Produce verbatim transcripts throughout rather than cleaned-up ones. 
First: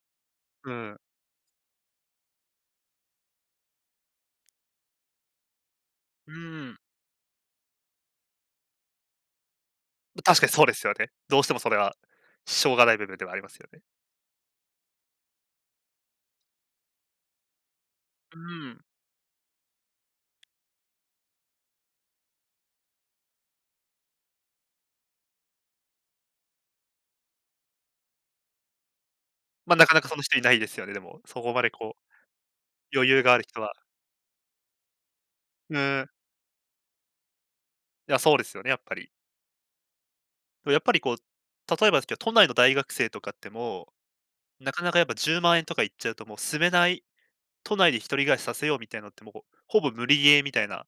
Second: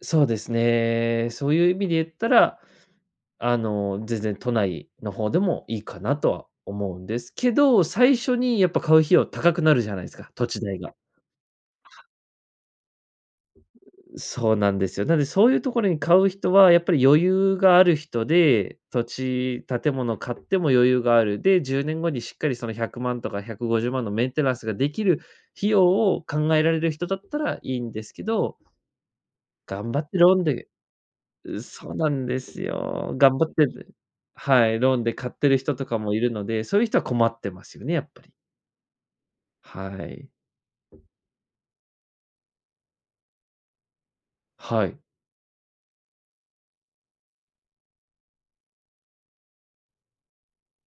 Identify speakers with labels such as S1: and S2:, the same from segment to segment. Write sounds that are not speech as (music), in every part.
S1: そうです
S2: うん。
S1: ね、そういう意味で言ったらあの、全然都内の方でもいいかなと
S2: う
S1: は
S2: ん。
S1: 思うんですけど、最初にやっぱ買う費用高くなるじゃないですか、
S2: 確か
S1: 土
S2: に
S1: 地
S2: そうで
S1: 代
S2: すよ
S1: が。
S2: ね。どうしてもそれは、しょうがない部分ではありますよね。
S1: そうなんですよ、なんでそういうところに買う人はやっぱり余裕がある人
S2: う
S1: で、
S2: ん。
S1: 土地、建物買っても余裕がある、でじゅうねんごにしっかりそのひゃくまんとかひゃくごじゅうまんのメンテナンスができる、費用を考えられる人だったらいいんですけど
S2: ま、な
S1: 頑
S2: かな
S1: 張
S2: か、
S1: っ
S2: そん
S1: て
S2: な
S1: ロー
S2: 人い
S1: ン
S2: ないで
S1: で
S2: すよね、でも、そこ
S1: うう、
S2: まで
S1: そう
S2: こ
S1: なんです
S2: う、余
S1: よ。
S2: 裕があ
S1: 頑
S2: る
S1: 張っ
S2: 人
S1: て
S2: は。
S1: (unintelligible) はい、ローンで買ってる人
S2: ふ
S1: とか
S2: ん。
S1: もいるので、そういう人は困ってますよね、やっ
S2: いや、
S1: ぱり。
S2: そうですよね、やっぱり。
S1: はい。
S2: やっぱりこう、例えばですけど、都内の大学生とかっても、なか
S1: は
S2: なか、
S1: い。
S2: やっぱ、じゅうまんえんとかいっちゃうともう住めない、都内で一人暮らしさせようみたいのってもう、ほぼ無理ゲーみたいな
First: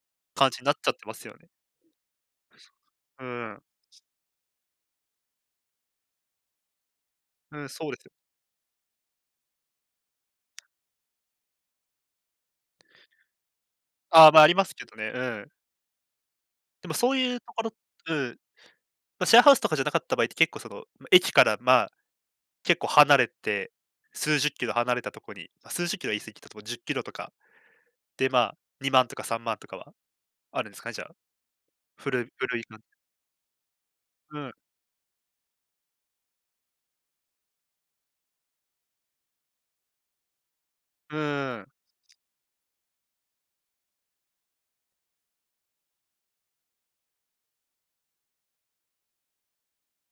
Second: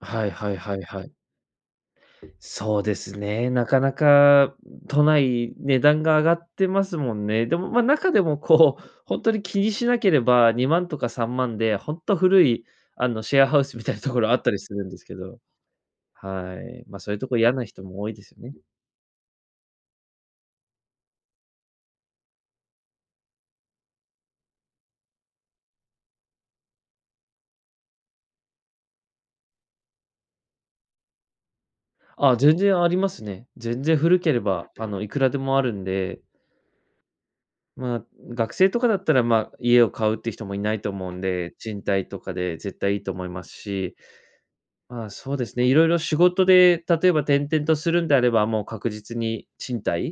S1: はい
S2: 感
S1: はい
S2: じにな
S1: は
S2: っ
S1: い
S2: ちゃって
S1: はい。
S2: ますよね。
S1: そうです
S2: う
S1: ね、
S2: ん。
S1: なかなか、都内値段が上がってますもんね。で
S2: うん、
S1: もま、
S2: そうですよ。
S1: 中でも、こう、本当に気にしなければ、にまんとかさんまんで本当古いあのシェアハウスみたいな (chuckles) とこ
S2: ああ、
S1: ろあ
S2: ま、
S1: っ
S2: あ
S1: た
S2: り
S1: り
S2: ま
S1: す
S2: す
S1: る
S2: け
S1: ん
S2: ど
S1: です
S2: ね、
S1: け
S2: う
S1: ど
S2: ん。
S1: はい、
S2: でも
S1: ま、
S2: そ
S1: そうい
S2: う
S1: うと
S2: い
S1: こ
S2: うと
S1: や
S2: こ
S1: な
S2: ろ
S1: 人も多い
S2: う
S1: ですよ
S2: ん、
S1: ね。
S2: ま、シェアハウスとかじゃなかった場合って、結構その、駅から、まあ、結構離れて、数十 km 離れたところに、ま、数十 km 過ぎたところ、じゅっキロとか、で、ま、にまんとかさんまんとかは、あるんすか、じゃあ。古い
S1: あ、全
S2: 古い感
S1: 然
S2: じ
S1: ありますね。全然古け
S2: う
S1: れ
S2: ん。
S1: ば、あの、いくらでもあるんで。まあ、学生とかだったら、まあ、家を買うっていう人もいないと思う
S2: う
S1: んで、
S2: ん。
S1: 賃貸とかで絶対いいと思いますし、まあ、そうですね、いろいろ仕事で、例えば転々とするんであれば、もう確実に賃貸？